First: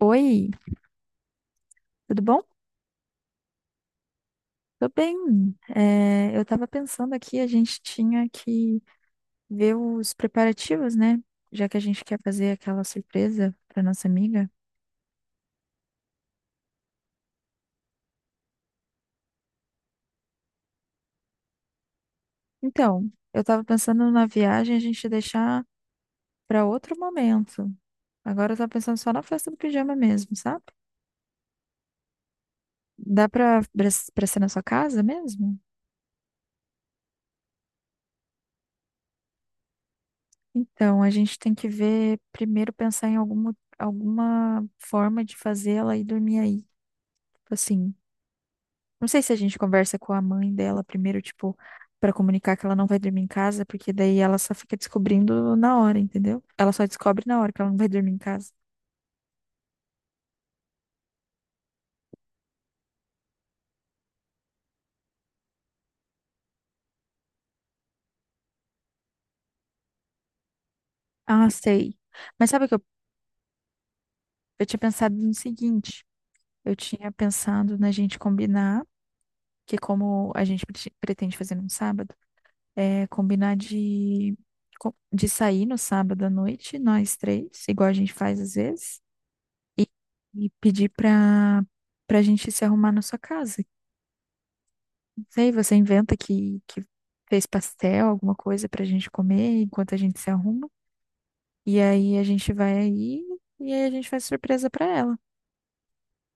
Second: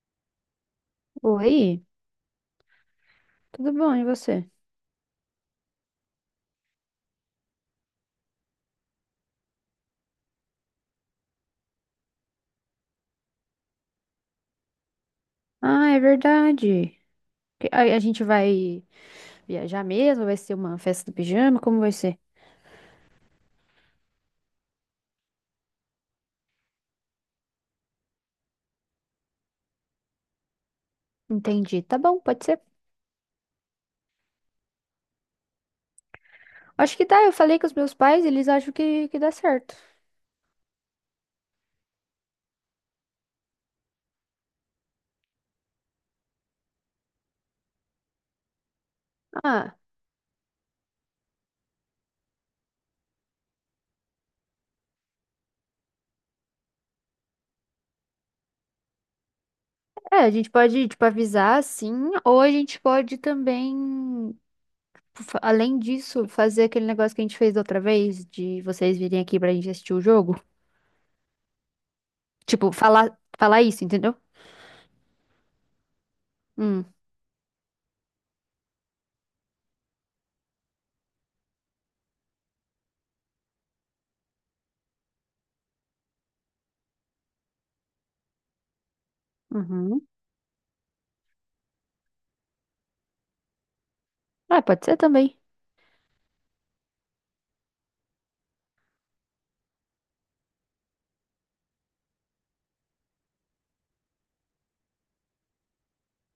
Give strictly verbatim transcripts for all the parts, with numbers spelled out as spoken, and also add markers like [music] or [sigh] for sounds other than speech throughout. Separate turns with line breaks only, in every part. Oi,
Oi,
tudo bom?
tudo bom, e você?
Tô bem. É, eu tava pensando aqui, a gente tinha que ver os preparativos, né? Já que a gente quer fazer aquela surpresa pra nossa amiga.
Ah, é verdade. Que- A, a gente vai viajar mesmo? Vai ser uma festa do pijama? Como vai ser?
Então, eu tava pensando na viagem a gente deixar pra outro momento. Agora eu tava pensando só na festa do pijama mesmo, sabe?
Entendi. Tá bom, pode ser.
Dá pra, pra pra ser na sua casa mesmo?
Acho que dá. Eu falei com os meus pais, eles acham que, que dá certo.
Então, a gente tem que ver, primeiro pensar em alguma, alguma forma de fazer ela ir dormir aí. Tipo Assim, não sei se a gente
Ah,
conversa com a mãe dela primeiro, tipo, pra comunicar que ela não vai dormir em casa, porque daí ela só fica descobrindo na hora, entendeu? Ela só descobre na hora que ela não vai dormir em casa.
é, a gente pode, tipo, avisar, sim, ou a gente pode também, fa- além disso, fazer aquele negócio que a gente fez da outra vez, de vocês virem aqui pra gente assistir o jogo.
Ah, sei. Mas sabe o
Tipo,
que eu,
falar, falar isso, entendeu?
eu tinha pensado no seguinte? Eu
Hum.
tinha pensado na gente combinar, que como a gente prete- pretende fazer num sábado, é combinar de, co- de sair no sábado à noite, nós três, igual a gente faz às vezes, e,
Uhum.
e pedir pra, pra gente se arrumar na sua casa.
Ah, pode ser também.
Sei, você inventa que, que fez pastel, alguma coisa pra gente comer enquanto a gente se arruma. E aí a gente vai aí e aí a gente faz surpresa pra ela.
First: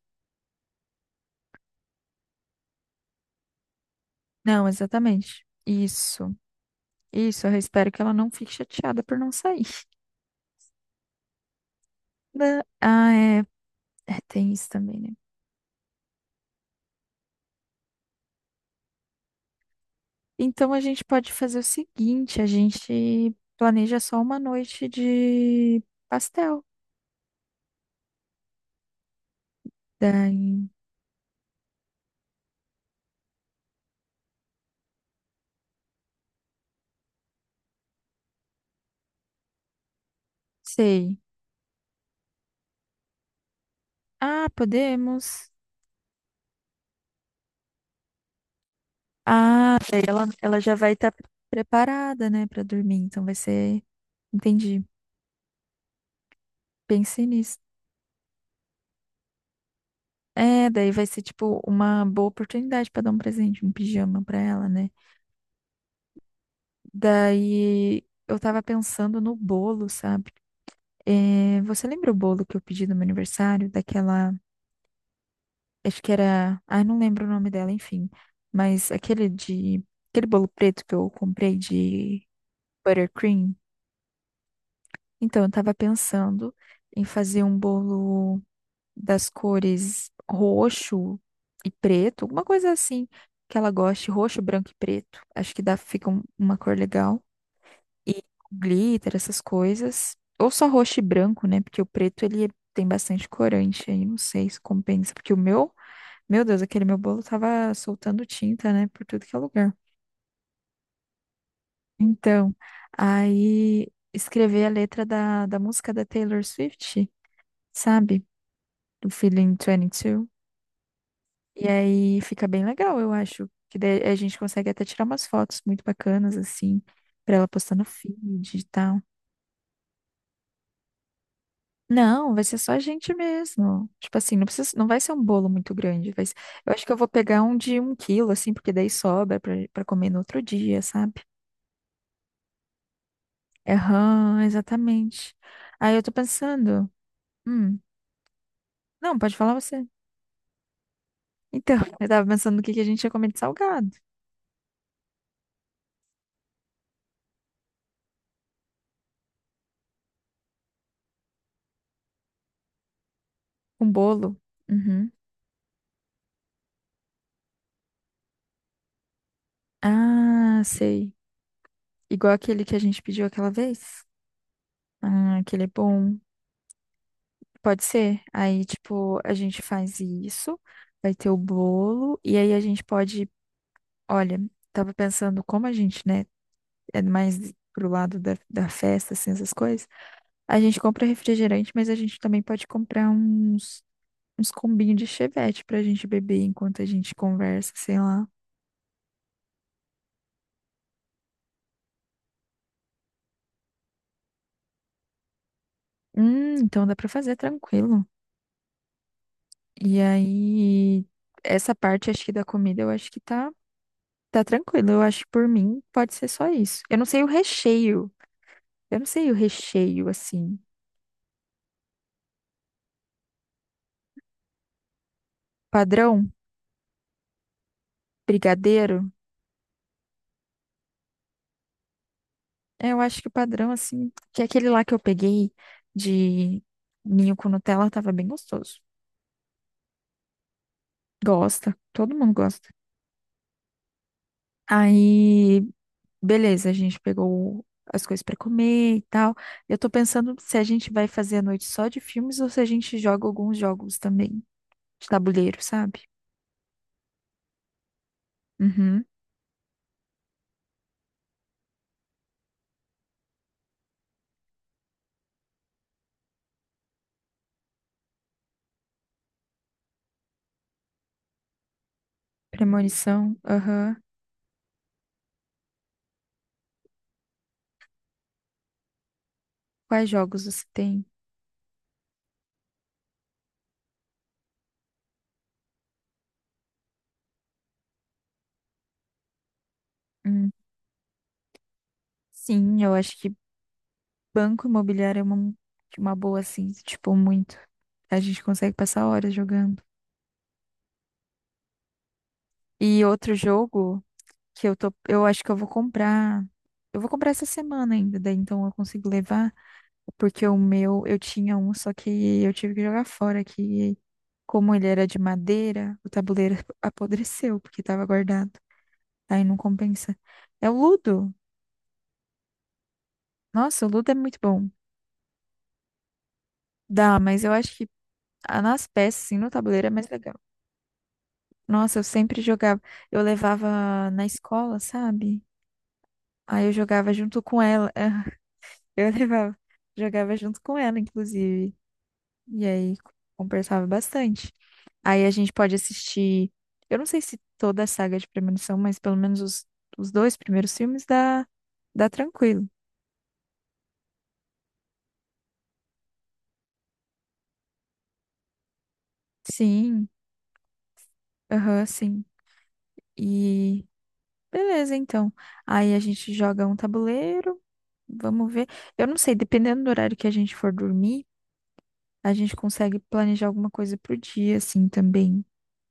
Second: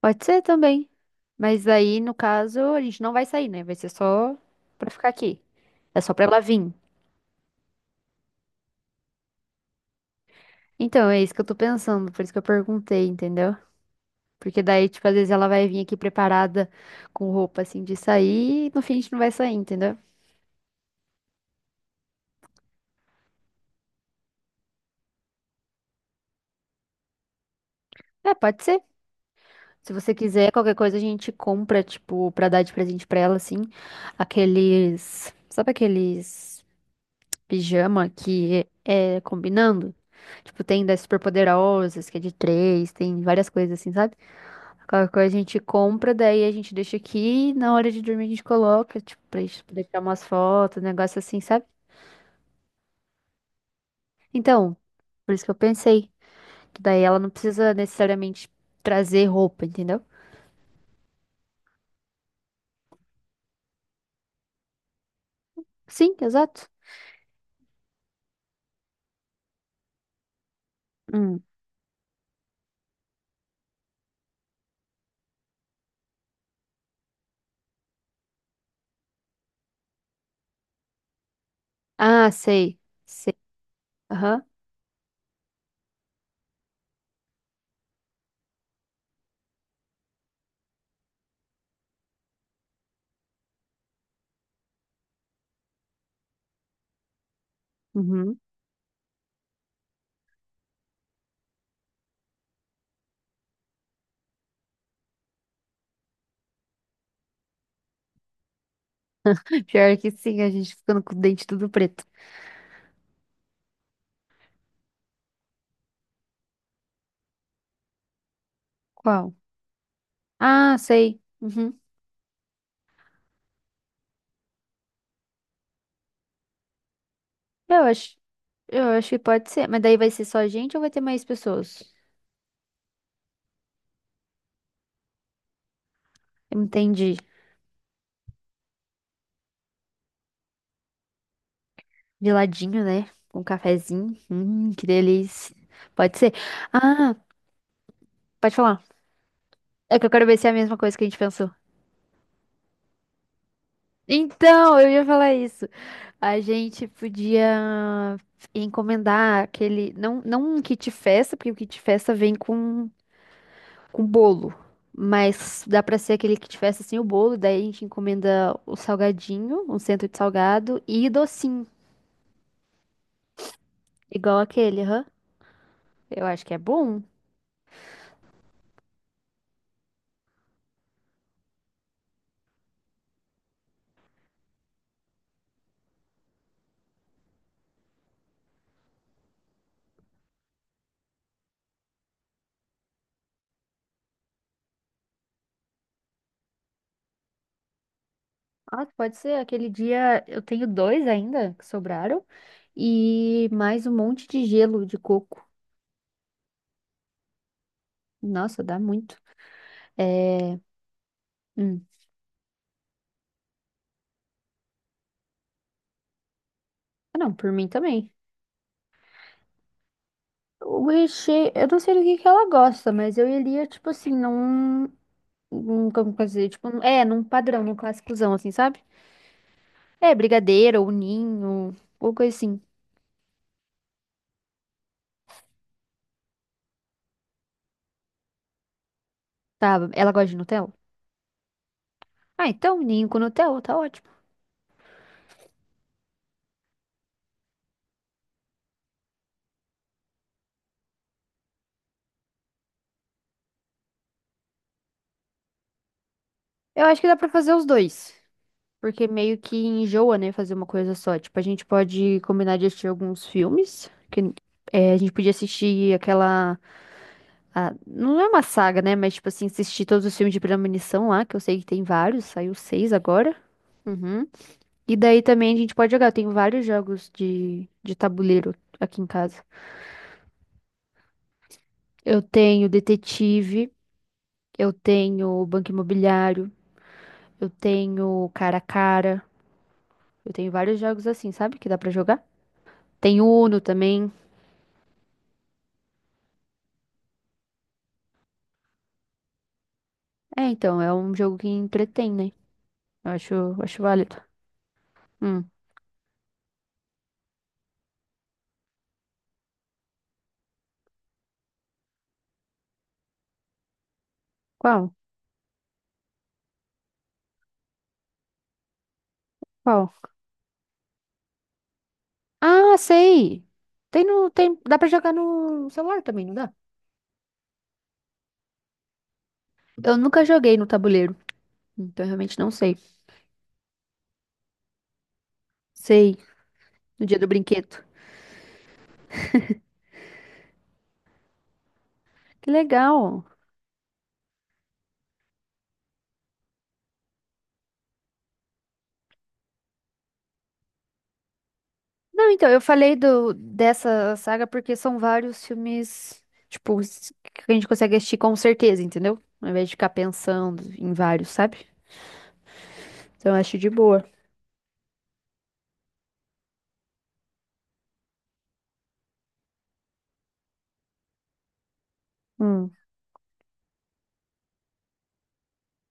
Pode ser também. Mas aí, no caso, a gente não vai sair, né? Vai ser só
Não,
pra ficar aqui.
exatamente.
É só pra
Isso.
ela vir.
Isso, eu espero que ela não fique chateada por não sair. [laughs]
Então, é isso que eu tô pensando, por isso que eu
Da-
perguntei,
Ah, é,
entendeu?
é, tem
Porque
isso
daí,
também,
tipo,
né?
às vezes ela vai vir aqui preparada com roupa assim de sair e no fim a gente não vai sair, entendeu?
Então a gente pode fazer o seguinte, a gente planeja só uma noite de pastel.
É, pode ser. Se você quiser,
Daí,
qualquer coisa a gente compra, tipo, pra dar de presente pra ela, assim, aqueles. Sabe aqueles. Pijama que é, é combinando. Tipo, tem das
sei.
Superpoderosas, que é de três, tem várias coisas assim, sabe?
Ah,
Qualquer coisa a
podemos.
gente compra, daí a gente deixa aqui, e na hora de dormir a gente coloca, tipo, pra gente
Ah,
poder tirar
daí
umas
ela, ela já
fotos, um
vai estar
negócio assim, sabe?
preparada, né, pra dormir. Então vai ser.
Então,
Entendi.
por isso que eu pensei, que daí ela
Pensei
não
nisso.
precisa necessariamente trazer roupa, entendeu?
É, daí vai ser tipo uma boa oportunidade pra dar um presente, um pijama pra ela, né?
Sim, exato.
Daí eu tava pensando no bolo, sabe?
Hum.
É, você lembra o bolo que eu pedi no meu aniversário? Daquela. Acho que era. Ai, não lembro o nome dela, enfim. Mas aquele de. Aquele bolo preto que eu comprei de
Ah, sei. Sei.
buttercream.
Aham.
Então, eu tava pensando em fazer um bolo das cores roxo e preto, alguma coisa assim que ela goste, roxo, branco e preto. Acho que dá, fica um- uma cor legal. E
Uhum.
glitter, essas coisas. Ou só roxo e branco, né? Porque o preto ele tem bastante corante aí, não sei se compensa, porque o meu, meu Deus, aquele meu bolo tava soltando tinta, né, por tudo que é
[laughs]
lugar.
Pior que sim, a gente ficando com o dente tudo preto.
Então, aí escrever a letra da, da música da Taylor Swift, sabe? Do
Qual?
Feeling vinte e dois.
Ah, sei.
E
Uhum.
aí fica bem legal, eu acho. Que daí a gente consegue até tirar umas fotos muito bacanas, assim, pra ela postar
Eu
no
acho
feed e
Eu
tal.
acho que pode ser, mas daí vai ser só gente ou vai ter mais pessoas?
Não, vai ser só a gente mesmo. Tipo assim, não precisa, não vai ser um bolo muito grande. Vai ser- eu acho que eu vou
Entendi.
pegar um de um quilo, assim, porque daí sobra pra, pra comer no outro dia, sabe?
De né? Com um cafezinho.
Aham,
Hum, que
exatamente.
delícia.
Aí eu tô
Pode ser.
pensando.
Ah,
Hum,
pode falar.
não, pode falar você.
É que eu quero ver se é a mesma coisa que a gente pensou.
Então, [laughs] eu tava pensando no que que a gente ia comer de salgado.
Então, eu ia falar isso. A gente podia encomendar aquele. Não, não um kit festa, porque o kit festa vem com,
Um
com
bolo.
bolo.
Uhum.
Mas dá pra ser aquele kit festa sem o bolo. Daí a gente encomenda o salgadinho, um centro de
Ah,
salgado e
sei.
docinho.
Igual aquele que a gente pediu aquela vez.
Igual aquele, hã?
Ah, aquele é bom.
Eu acho que é bom.
Pode ser. Aí, tipo, a gente faz isso, vai ter o bolo, e aí a gente pode. Olha, tava pensando como a gente, né, é mais pro lado da, da festa, assim, essas coisas. A gente compra refrigerante, mas a gente também pode comprar uns, uns combinhos de chevette pra gente beber enquanto a gente conversa, sei lá.
Ah, pode ser. Aquele dia eu tenho dois ainda que sobraram e mais um monte de gelo de coco.
Hum, então dá pra fazer tranquilo.
Nossa, dá muito.
E
É.
aí, essa
Hum.
parte, acho que da comida, eu acho que tá. Tá tranquilo, eu acho que por mim pode ser só isso. Eu não
Ah,
sei o
não, por mim também.
recheio. Eu não sei o recheio, assim.
O recheio, eu não sei do que que ela gosta, mas eu iria, tipo assim, num. num como
Padrão?
fazer? Tipo, num- é, num padrão, num clássicozão, assim, sabe?
Brigadeiro?
É, brigadeiro ou ninho, ou coisa assim.
É, eu acho que o padrão, assim, que é aquele lá que eu peguei de ninho com Nutella tava bem gostoso.
Tá, ela gosta de Nutella?
Gosta, todo mundo
Ah,
gosta.
então, ninho com Nutella, tá ótimo.
Aí, beleza, a gente pegou as coisas pra comer e tal. Eu tô pensando se a gente vai fazer a noite só de filmes ou se a gente joga alguns jogos também de tabuleiro, sabe?
Eu acho que dá pra fazer os dois.
Uhum.
Porque meio que enjoa, né, fazer uma coisa só. Tipo, a gente pode combinar de assistir alguns filmes, que é, a gente podia assistir aquela... a- não é uma saga, né, mas tipo assim, assistir todos os filmes de Premonição lá, que eu sei que tem vários, saiu seis
Premonição,
agora.
aham.
Uhum. E daí também a gente pode jogar, eu tenho vários jogos de, de tabuleiro aqui em casa.
Quais jogos você tem?
Eu tenho Detetive, eu tenho Banco Imobiliário, eu tenho Cara a Cara, eu
Hum,
tenho vários jogos assim, sabe, que dá pra jogar.
sim, eu acho
Tem
que
Uno também.
Banco Imobiliário é uma, uma boa, assim, tipo, muito. A gente consegue passar horas jogando.
É, então, é um jogo que entretém, né?
E
Eu
outro
acho, acho
jogo
válido.
que eu tô, eu acho
Hum.
que eu vou comprar. Eu vou comprar essa semana ainda, daí então eu consigo levar, porque o meu, eu tinha um, só que eu tive que jogar fora, que como ele
Qual?
era de madeira, o tabuleiro [laughs] apodreceu, porque tava guardado. Aí não
Qual?
compensa. É o Ludo.
Ah, sei!
Nossa, o
Tem
Ludo é
no,
muito
tem,
bom.
dá pra jogar no celular também, não dá?
Dá, mas eu acho que Ah, Nas peças, assim, no tabuleiro é
Eu
mais
nunca
legal.
joguei no tabuleiro,
Nossa, eu
então eu realmente
sempre
não sei.
jogava. Eu levava na escola, sabe?
Sei,
Aí eu
no
jogava
dia do
junto com
brinquedo.
ela. [laughs] Eu levava. Jogava junto com ela, inclusive.
Que
E aí
legal!
conversava bastante. Aí a gente pode assistir. Eu não sei se toda a saga é de Premonição, mas pelo menos os, os dois primeiros filmes dá, dá
Não, então, eu
tranquilo.
falei do, dessa saga porque são vários filmes, tipo, s- que a gente consegue assistir com certeza, entendeu? Ao invés de ficar
Sim,
pensando em vários, sabe?
aham, sim.
Então eu acho de
E
boa.
beleza, então. Aí a gente joga um tabuleiro. Vamos ver. Eu não sei, dependendo do horário que a gente for dormir, a gente
Hum,
consegue planejar alguma coisa pro dia, assim, também,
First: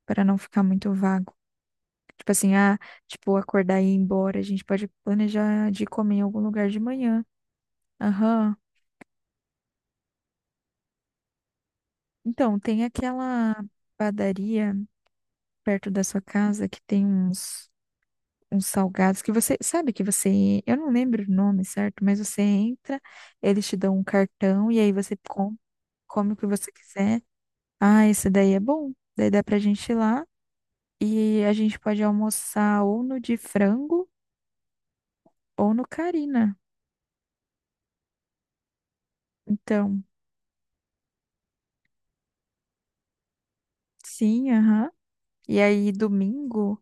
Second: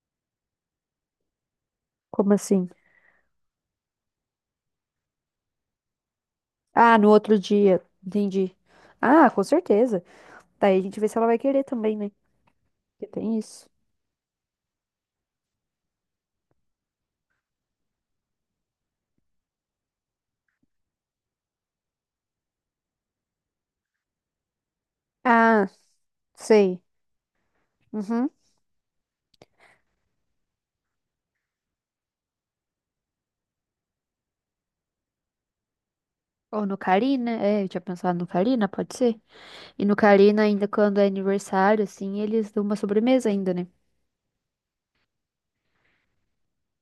para não ficar muito vago. Tipo
como
assim,
assim?
ah, tipo, acordar e ir embora, a gente pode planejar de comer em algum lugar de
Ah, no
manhã.
outro dia.
Aham.
Entendi. Ah, com certeza. Daí a gente vê se ela vai querer também, né?
Então, tem
Porque tem
aquela
isso.
padaria perto da sua casa que tem uns, uns salgados que você sabe que você, eu não lembro o nome, certo? Mas você entra, eles te dão um cartão e aí você com-
Ah,
come o que você
sei.
quiser. Ah, esse
Uhum.
daí é bom. Daí dá pra gente ir lá e a gente pode almoçar ou no de frango ou no Carina.
Ou no Carina, é, eu tinha pensado no Carina, pode ser. E no
Então,
Carina, ainda quando é aniversário, assim, eles dão uma sobremesa ainda, né?
sim, aham. E aí, domingo,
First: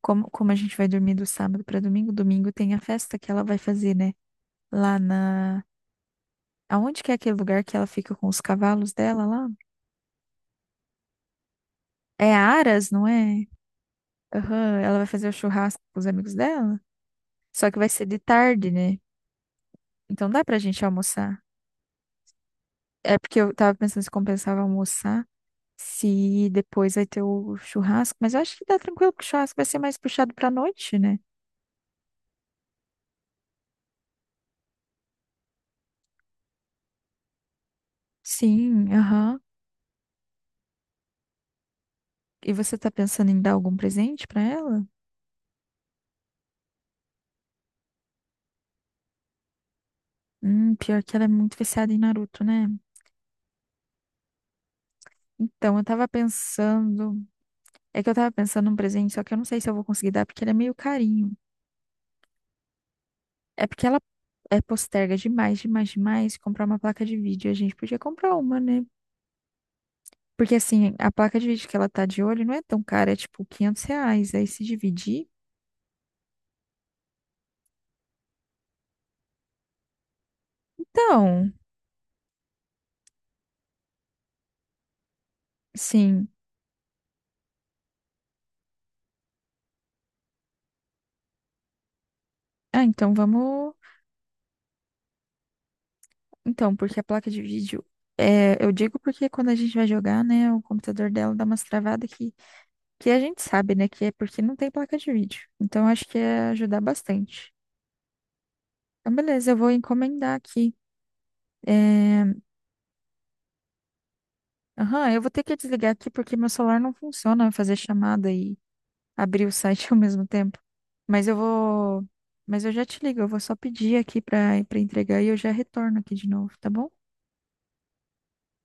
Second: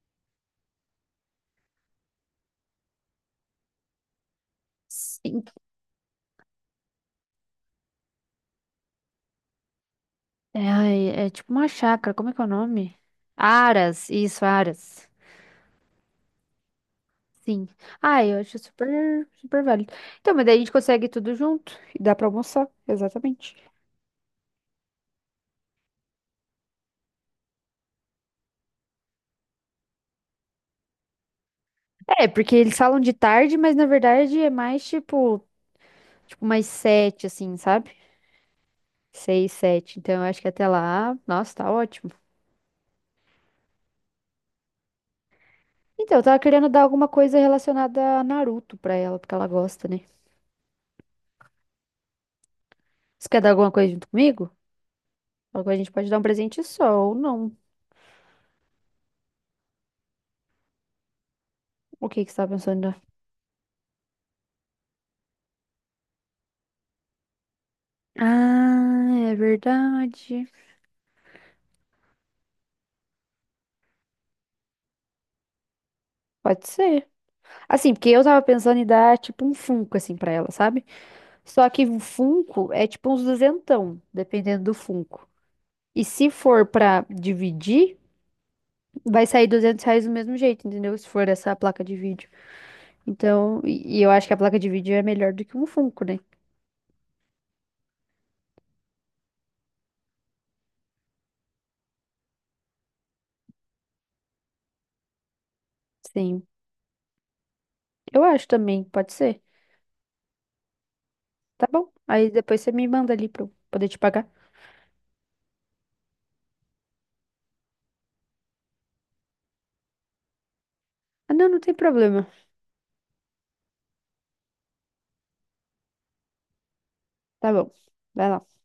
como, como a gente vai dormir do sábado pra domingo, domingo tem a festa que ela vai fazer, né? Lá
Sim.
na. Aonde que é aquele lugar que ela fica com os cavalos dela lá?
É, ai, é tipo uma chácara, como é
É
que é o
Aras,
nome?
não é?
Aras, isso,
Aham, ela vai
Aras.
fazer o churrasco com os amigos dela.
Sim.
Só que vai ser de
Ah, eu acho
tarde, né?
super, super válido.
Então
Então,
dá
mas daí
pra
a gente
gente
consegue tudo
almoçar.
junto e dá pra almoçar,
É porque eu
exatamente.
tava pensando se compensava almoçar, se depois vai ter o churrasco, mas eu acho que dá tranquilo, porque o churrasco vai ser mais puxado pra noite, né?
É, porque eles falam de tarde, mas na verdade é mais tipo, tipo mais sete, assim, sabe?
Sim, aham.
Seis, sete. Então eu acho que até lá, nossa, tá ótimo.
E você tá pensando em dar algum presente pra ela?
Então, eu tava querendo dar alguma coisa relacionada a Naruto pra ela, porque ela gosta, né?
Hum, pior que ela é muito viciada em Naruto, né?
Você quer dar alguma coisa junto comigo? Alguma a
Então, eu
gente
tava
pode dar um presente só ou
pensando.
não.
É que eu tava pensando num presente, só que eu não sei se eu vou conseguir dar, porque ele é meio carinho.
O que que você tá pensando em dar?
É porque ela é posterga demais, demais, demais comprar uma placa de vídeo. A gente podia comprar uma, né?
Ah, é verdade.
Porque assim, a placa de vídeo que ela tá de olho não é tão cara, é tipo quinhentos reais. Aí se dividir.
Pode ser. Assim, porque eu tava pensando em dar tipo um Funko, assim, pra ela, sabe?
Então.
Só que o Funko é tipo uns duzentão, dependendo do Funko. E
Sim.
se for pra dividir, vai sair duzentos reais do mesmo jeito, entendeu? Se for essa placa de vídeo.
Ah, então
Então,
vamos.
e e eu acho que a placa de vídeo é melhor do que um Funko, né?
Então, porque a placa de vídeo. É, eu digo porque quando a gente vai jogar, né, o computador dela dá umas travadas que, que a gente sabe, né, que é porque não tem placa de vídeo. Então, acho que
Sim.
ia ajudar bastante.
Eu acho também, pode
Então,
ser.
beleza, eu vou encomendar aqui.
Tá bom.
É,
Aí depois você me manda ali pra eu poder te pagar.
Aham, eu vou ter que desligar aqui porque meu celular não funciona fazer chamada e abrir o site [laughs] ao mesmo tempo. Mas
Ah,
eu
não, não tem
vou.
problema.
Mas eu já te ligo, eu vou só pedir aqui pra, pra entregar e eu já retorno aqui de novo, tá bom?
Tá bom. Vai lá.